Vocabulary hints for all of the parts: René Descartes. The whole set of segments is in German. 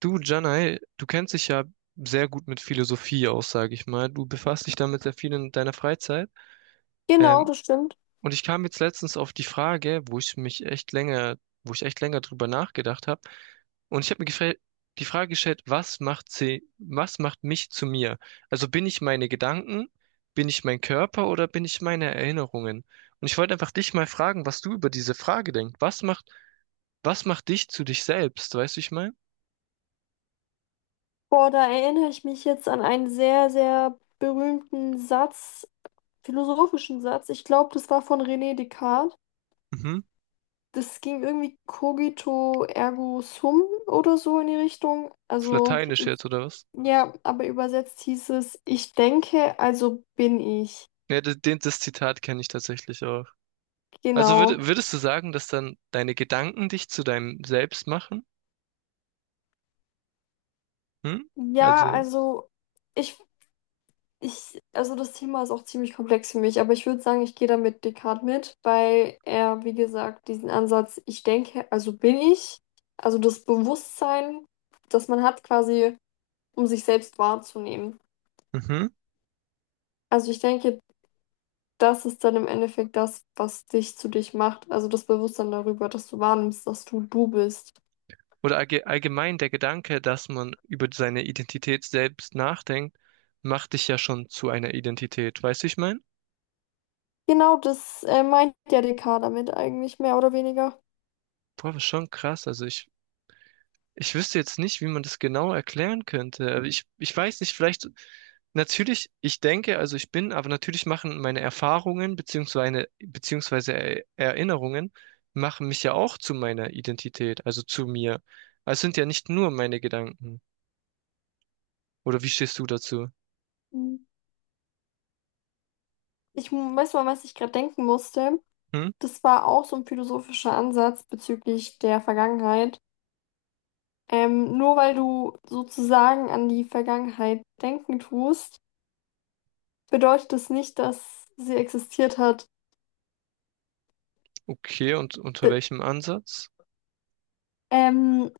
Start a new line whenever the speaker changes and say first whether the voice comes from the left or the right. right: Du, Janai, du kennst dich ja sehr gut mit Philosophie aus, sage ich mal. Du befasst dich damit sehr viel in deiner Freizeit.
left: Genau,
right: Ähm,
left: das stimmt.
right: und ich kam jetzt letztens auf die Frage, wo ich echt länger drüber nachgedacht habe. Und ich habe mir die Frage gestellt, was macht mich zu mir? Also bin ich meine Gedanken, bin ich mein Körper oder bin ich meine Erinnerungen? Und ich wollte einfach dich mal fragen, was du über diese Frage denkst. Was macht dich zu dich selbst? Weißt du, ich meine?
left: Boah, da erinnere ich mich jetzt an einen sehr, sehr berühmten Satz, philosophischen Satz. Ich glaube, das war von René Descartes.
right: Mhm.
left: Das ging irgendwie cogito ergo sum oder so in die Richtung.
right: Auf
left: Also
right: Lateinisch jetzt oder was?
left: ja, aber übersetzt hieß es, ich denke, also bin ich.
right: Ja, das Zitat kenne ich tatsächlich auch. Also
left: Genau.
right: würdest du sagen, dass dann deine Gedanken dich zu deinem Selbst machen? Hm?
left: Ja,
right: Also.
left: also ich Ich, also das Thema ist auch ziemlich komplex für mich, aber ich würde sagen, ich gehe da mit Descartes mit, weil er, wie gesagt, diesen Ansatz, ich denke, also bin ich, also das Bewusstsein, das man hat quasi, um sich selbst wahrzunehmen.
right: Mhm.
left: Also ich denke, das ist dann im Endeffekt das, was dich zu dich macht, also das Bewusstsein darüber, dass du wahrnimmst, dass du du bist.
right: Oder allgemein der Gedanke, dass man über seine Identität selbst nachdenkt, macht dich ja schon zu einer Identität. Weißt du, wie ich meine?
left: Genau das meint ja Descartes damit eigentlich, mehr oder weniger.
right: Boah, das ist schon krass. Ich wüsste jetzt nicht, wie man das genau erklären könnte. Aber ich weiß nicht, vielleicht, natürlich, ich denke, also ich bin, aber natürlich machen meine Erfahrungen beziehungsweise Erinnerungen machen mich ja auch zu meiner Identität, also zu mir. Also es sind ja nicht nur meine Gedanken. Oder wie stehst du dazu?
left: Weiß mal, was ich gerade denken musste.
right: Hm?
left: Das war auch so ein philosophischer Ansatz bezüglich der Vergangenheit. Nur weil du sozusagen an die Vergangenheit denken tust, bedeutet das nicht, dass sie existiert hat.
right: Okay, und unter
left: D
right: welchem Ansatz?
left: ähm,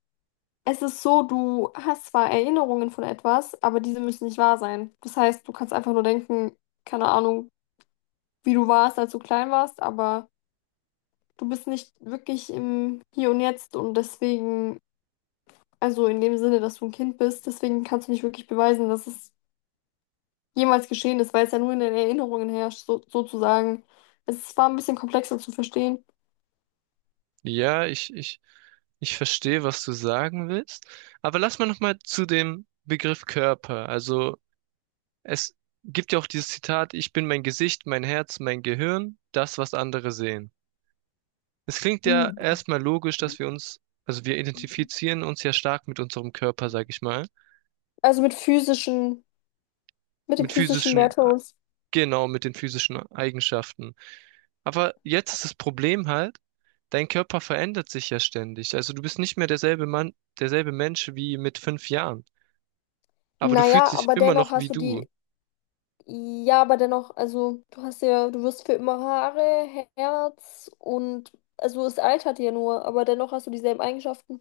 left: Es ist so, du hast zwar Erinnerungen von etwas, aber diese müssen nicht wahr sein. Das heißt, du kannst einfach nur denken, keine Ahnung, wie du warst, als du klein warst, aber du bist nicht wirklich im Hier und Jetzt und deswegen, also in dem Sinne, dass du ein Kind bist, deswegen kannst du nicht wirklich beweisen, dass es jemals geschehen ist, weil es ja nur in den Erinnerungen herrscht, so, sozusagen. Es war ein bisschen komplexer zu verstehen.
right: Ja, ich verstehe, was du sagen willst. Aber lass mal nochmal zu dem Begriff Körper. Also, es gibt ja auch dieses Zitat, ich bin mein Gesicht, mein Herz, mein Gehirn, das, was andere sehen. Es klingt ja erstmal logisch, dass also wir identifizieren uns ja stark mit unserem Körper, sag ich mal,
left: Also mit physischen, mit dem
right: mit
left: physischen
right: physischen,
left: Wertverlust.
right: genau, mit den physischen Eigenschaften. Aber jetzt ist das Problem halt, dein Körper verändert sich ja ständig. Also du bist nicht mehr derselbe Mensch wie mit fünf Jahren. Aber du fühlst
left: Naja,
right: dich
left: aber
right: immer
left: dennoch
right: noch wie
left: hast du
right: du.
left: die, ja, aber dennoch, also du hast ja, du wirst für immer Haare, Herz und, also es altert ja nur, aber dennoch hast du dieselben Eigenschaften.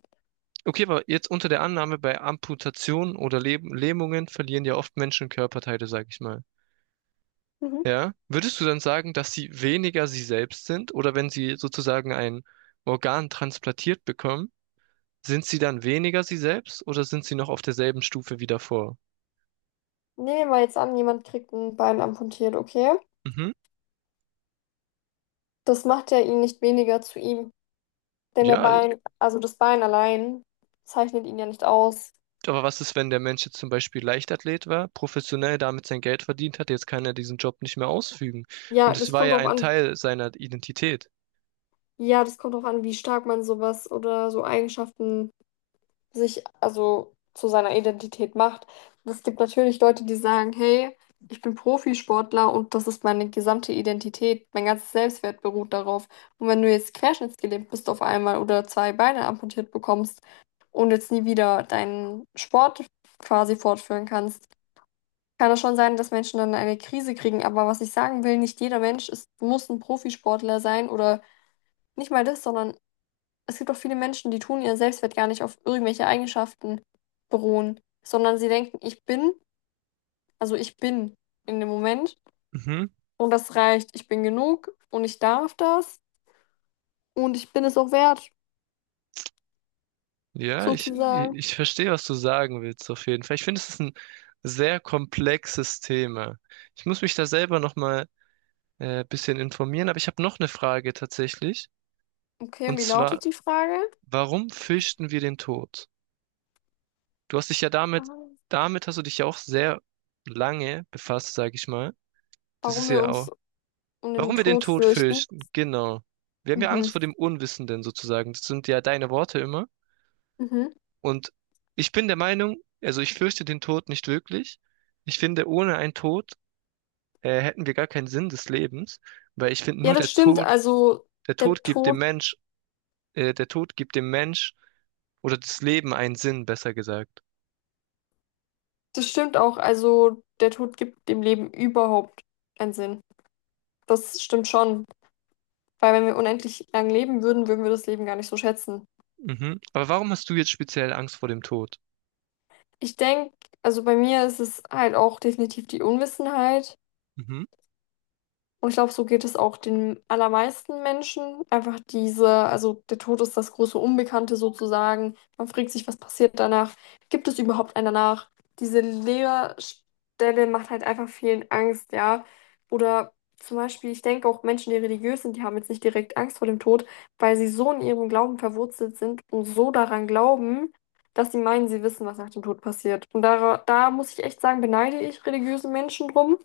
right: Okay, aber jetzt unter der Annahme, bei Amputationen oder Lähmungen verlieren ja oft Menschen Körperteile, sag ich mal.
left: Mhm.
right: Ja? Würdest du dann sagen, dass sie weniger sie selbst sind? Oder wenn sie sozusagen ein Organ transplantiert bekommen, sind sie dann weniger sie selbst oder sind sie noch auf derselben Stufe wie davor?
left: Nehmen wir jetzt an, jemand kriegt ein Bein amputiert, okay?
right: Mhm.
left: Das macht ja ihn nicht weniger zu ihm, denn der
right: Ja,
left: Bein, also das Bein allein zeichnet ihn ja nicht aus.
right: aber was ist, wenn der Mensch jetzt zum Beispiel Leichtathlet war, professionell damit sein Geld verdient hat, jetzt kann er diesen Job nicht mehr ausfügen.
left: Ja,
right: Und es
left: das
right: war
left: kommt
right: ja
left: drauf
right: ein
left: an,
right: Teil seiner Identität.
left: ja, das kommt drauf an, wie stark man sowas oder so Eigenschaften sich, also zu seiner Identität macht. Es gibt natürlich Leute, die sagen, hey, ich bin Profisportler und das ist meine gesamte Identität, mein ganzes Selbstwert beruht darauf. Und wenn du jetzt querschnittsgelähmt bist auf einmal oder zwei Beine amputiert bekommst und jetzt nie wieder deinen Sport quasi fortführen kannst, kann es schon sein, dass Menschen dann eine Krise kriegen. Aber was ich sagen will, nicht jeder Mensch ist, muss ein Profisportler sein oder nicht mal das, sondern es gibt auch viele Menschen, die tun ihren Selbstwert gar nicht auf irgendwelche Eigenschaften beruhen, sondern sie denken, ich bin, also ich bin in dem Moment
right: Mhm.
left: und das reicht. Ich bin genug und ich darf das und ich bin es auch wert,
right: Ja, ich,
left: sozusagen.
right: ich verstehe, was du sagen willst, auf jeden Fall. Ich finde, es ist ein sehr komplexes Thema. Ich muss mich da selber nochmal ein bisschen informieren, aber ich habe noch eine Frage tatsächlich.
left: Okay, und
right: Und
left: wie
right: zwar,
left: lautet die Frage?
right: warum fürchten wir den Tod? Du hast dich ja damit,
left: Ah.
right: damit hast du dich ja auch sehr lange befasst, sage ich mal. Das ist
left: Warum wir
right: ja auch,
left: uns um den
right: warum wir den
left: Tod
right: Tod
left: fürchten?
right: fürchten, genau. Wir haben ja Angst
left: Mhm.
right: vor dem Unwissenden sozusagen. Das sind ja deine Worte immer.
left: Mhm.
right: Und ich bin der Meinung, also ich fürchte den Tod nicht wirklich. Ich finde, ohne einen Tod hätten wir gar keinen Sinn des Lebens, weil ich finde,
left: Ja,
right: nur
left: das
right: der
left: stimmt.
right: Tod, der
left: Der
right: Tod gibt dem
left: Tod,
right: Mensch, äh, der Tod gibt dem Mensch oder das Leben einen Sinn, besser gesagt.
left: das stimmt auch. Also der Tod gibt dem Leben überhaupt keinen Sinn. Das stimmt schon. Weil wenn wir unendlich lang leben würden, würden wir das Leben gar nicht so schätzen.
right: Mhm. Aber warum hast du jetzt speziell Angst vor dem Tod?
left: Ich denke, also bei mir ist es halt auch definitiv die Unwissenheit.
right: Mhm,
left: Und ich glaube, so geht es auch den allermeisten Menschen. Einfach diese, also der Tod ist das große Unbekannte sozusagen. Man fragt sich, was passiert danach? Gibt es überhaupt einen danach? Diese Leerstelle macht halt einfach vielen Angst, ja. Oder zum Beispiel, ich denke auch Menschen, die religiös sind, die haben jetzt nicht direkt Angst vor dem Tod, weil sie so in ihrem Glauben verwurzelt sind und so daran glauben, dass sie meinen, sie wissen, was nach dem Tod passiert. Und da, da muss ich echt sagen, beneide ich religiöse Menschen drum.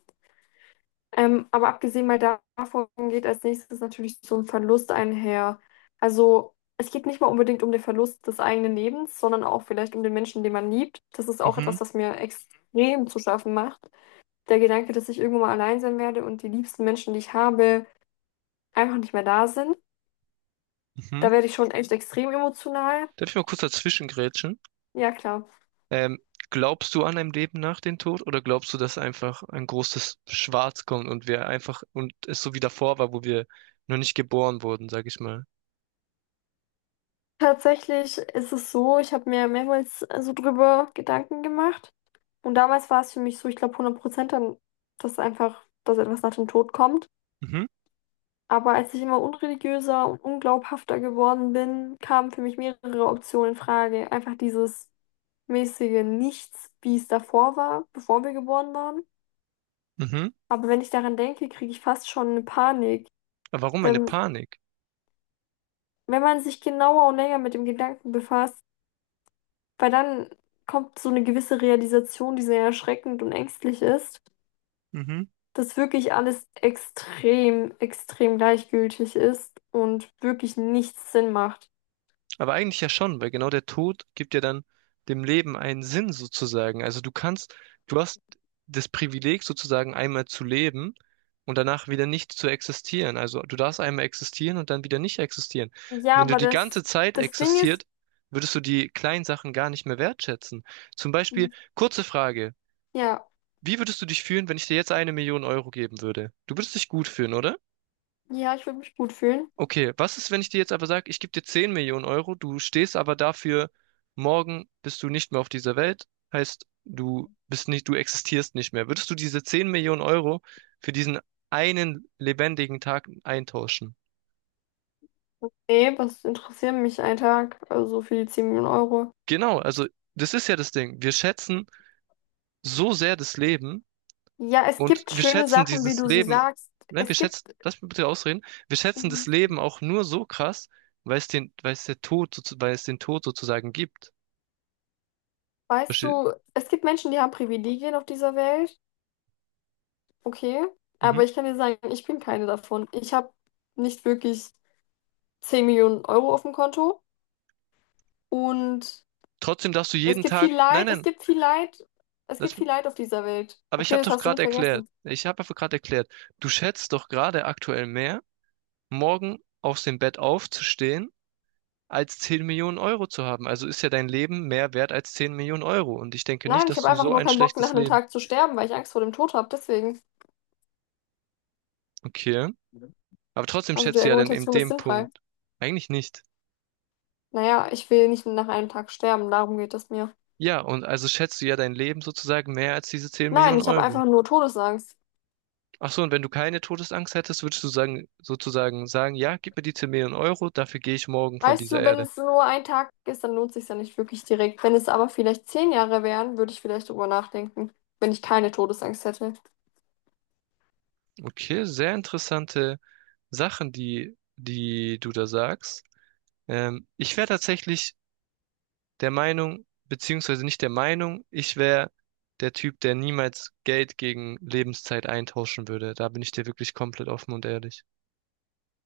left: Aber abgesehen mal davon geht als nächstes natürlich so ein Verlust einher. Also es geht nicht mal unbedingt um den Verlust des eigenen Lebens, sondern auch vielleicht um den Menschen, den man liebt. Das ist auch
right: mhm,
left: etwas, was mir extrem zu schaffen macht. Der Gedanke, dass ich irgendwann mal allein sein werde und die liebsten Menschen, die ich habe, einfach nicht mehr da sind.
right: mhm.
left: Da werde ich schon echt extrem emotional.
right: Darf ich mal kurz dazwischen.
left: Ja, klar.
right: Ähm, glaubst du an ein Leben nach dem Tod oder glaubst du, dass einfach ein großes Schwarz kommt und wir einfach und es so wie davor war, wo wir noch nicht geboren wurden, sag ich mal?
left: Tatsächlich ist es so, ich habe mir mehrmals so drüber Gedanken gemacht. Und damals war es für mich so, ich glaube 100% dann, dass einfach, dass etwas nach dem Tod kommt.
right: Mhm,
left: Aber als ich immer unreligiöser und unglaubhafter geworden bin, kamen für mich mehrere Optionen in Frage. Einfach dieses mäßige Nichts, wie es davor war, bevor wir geboren waren.
right: mhm.
left: Aber wenn ich daran denke, kriege ich fast schon eine Panik.
right: Aber warum eine
left: Wenn,
right: Panik?
left: wenn man sich genauer und länger mit dem Gedanken befasst, weil dann kommt so eine gewisse Realisation, die sehr erschreckend und ängstlich ist,
right: Mhm.
left: dass wirklich alles extrem, extrem gleichgültig ist und wirklich nichts Sinn macht.
right: Aber eigentlich ja schon, weil genau der Tod gibt ja dann dem Leben einen Sinn sozusagen. Also du hast das Privileg sozusagen einmal zu leben und danach wieder nicht zu existieren. Also du darfst einmal existieren und dann wieder nicht existieren.
left: Ja,
right: Wenn du
left: aber
right: die
left: das,
right: ganze Zeit
left: das Ding ist,
right: existiert, würdest du die kleinen Sachen gar nicht mehr wertschätzen. Zum Beispiel, kurze Frage,
left: ja,
right: wie würdest du dich fühlen, wenn ich dir jetzt eine Million Euro geben würde? Du würdest dich gut fühlen, oder?
left: ja, ich würde mich gut fühlen.
right: Okay, was ist, wenn ich dir jetzt aber sage, ich gebe dir 10 Millionen Euro, du stehst aber dafür, morgen bist du nicht mehr auf dieser Welt, heißt, du bist nicht, du existierst nicht mehr. Würdest du diese 10 Millionen Euro für diesen einen lebendigen Tag eintauschen?
left: Nee, was interessiert mich ein Tag? Also für die 10 Millionen Euro.
right: Genau, also das ist ja das Ding. Wir schätzen so sehr das Leben
left: Ja, es
right: und
left: gibt
right: wir
left: schöne
right: schätzen
left: Sachen, wie
right: dieses
left: du sie
right: Leben,
left: sagst.
right: nein, wir
left: Es gibt,
right: schätzen, lass mich bitte ausreden, wir schätzen
left: mhm,
right: das Leben auch nur so krass, weil es den Tod sozusagen gibt.
left: weißt
right: Verste-
left: du, es gibt Menschen, die haben Privilegien auf dieser Welt. Okay,
right: Mhm.
left: aber ich kann dir sagen, ich bin keine davon. Ich habe nicht wirklich 10 Millionen Euro auf dem Konto und
right: Trotzdem darfst du
left: es
right: jeden
left: gibt viel
right: Tag. Nein,
left: Leid, es
right: nein,
left: gibt viel Leid, es
right: das,
left: gibt viel Leid auf dieser Welt.
right: aber ich
left: Okay,
right: habe
left: das
right: doch
left: hast du nicht
right: gerade erklärt.
left: vergessen.
right: Ich habe einfach gerade erklärt, du schätzt doch gerade aktuell mehr, morgen aus dem Bett aufzustehen, als 10 Millionen Euro zu haben. Also ist ja dein Leben mehr wert als 10 Millionen Euro. Und ich denke nicht,
left: Nein, ich
right: dass
left: habe
right: du
left: einfach
right: so
left: nur
right: ein
left: keinen Bock, nach
right: schlechtes
left: einem
right: Leben.
left: Tag zu sterben, weil ich Angst vor dem Tod habe. Deswegen,
right: Okay. Aber trotzdem
left: also die
right: schätzt du ja dann in
left: Argumentation ist
right: dem
left: sinnfrei.
right: Punkt. Eigentlich nicht.
left: Naja, ich will nicht nach einem Tag sterben, darum geht es mir.
right: Ja, und also schätzt du ja dein Leben sozusagen mehr als diese 10
left: Nein,
right: Millionen
left: ich habe
right: Euro.
left: einfach nur Todesangst.
right: Ach so, und wenn du keine Todesangst hättest, würdest du sagen, ja, gib mir die 10 Millionen Euro, dafür gehe ich morgen von
left: Weißt
right: dieser
left: du, wenn
right: Erde.
left: es nur ein Tag ist, dann lohnt sich ja nicht wirklich direkt. Wenn es aber vielleicht 10 Jahre wären, würde ich vielleicht drüber nachdenken, wenn ich keine Todesangst hätte.
right: Okay, sehr interessante Sachen, die du da sagst. Ich wäre tatsächlich der Meinung, beziehungsweise nicht der Meinung, ich wäre der Typ, der niemals Geld gegen Lebenszeit eintauschen würde. Da bin ich dir wirklich komplett offen und ehrlich.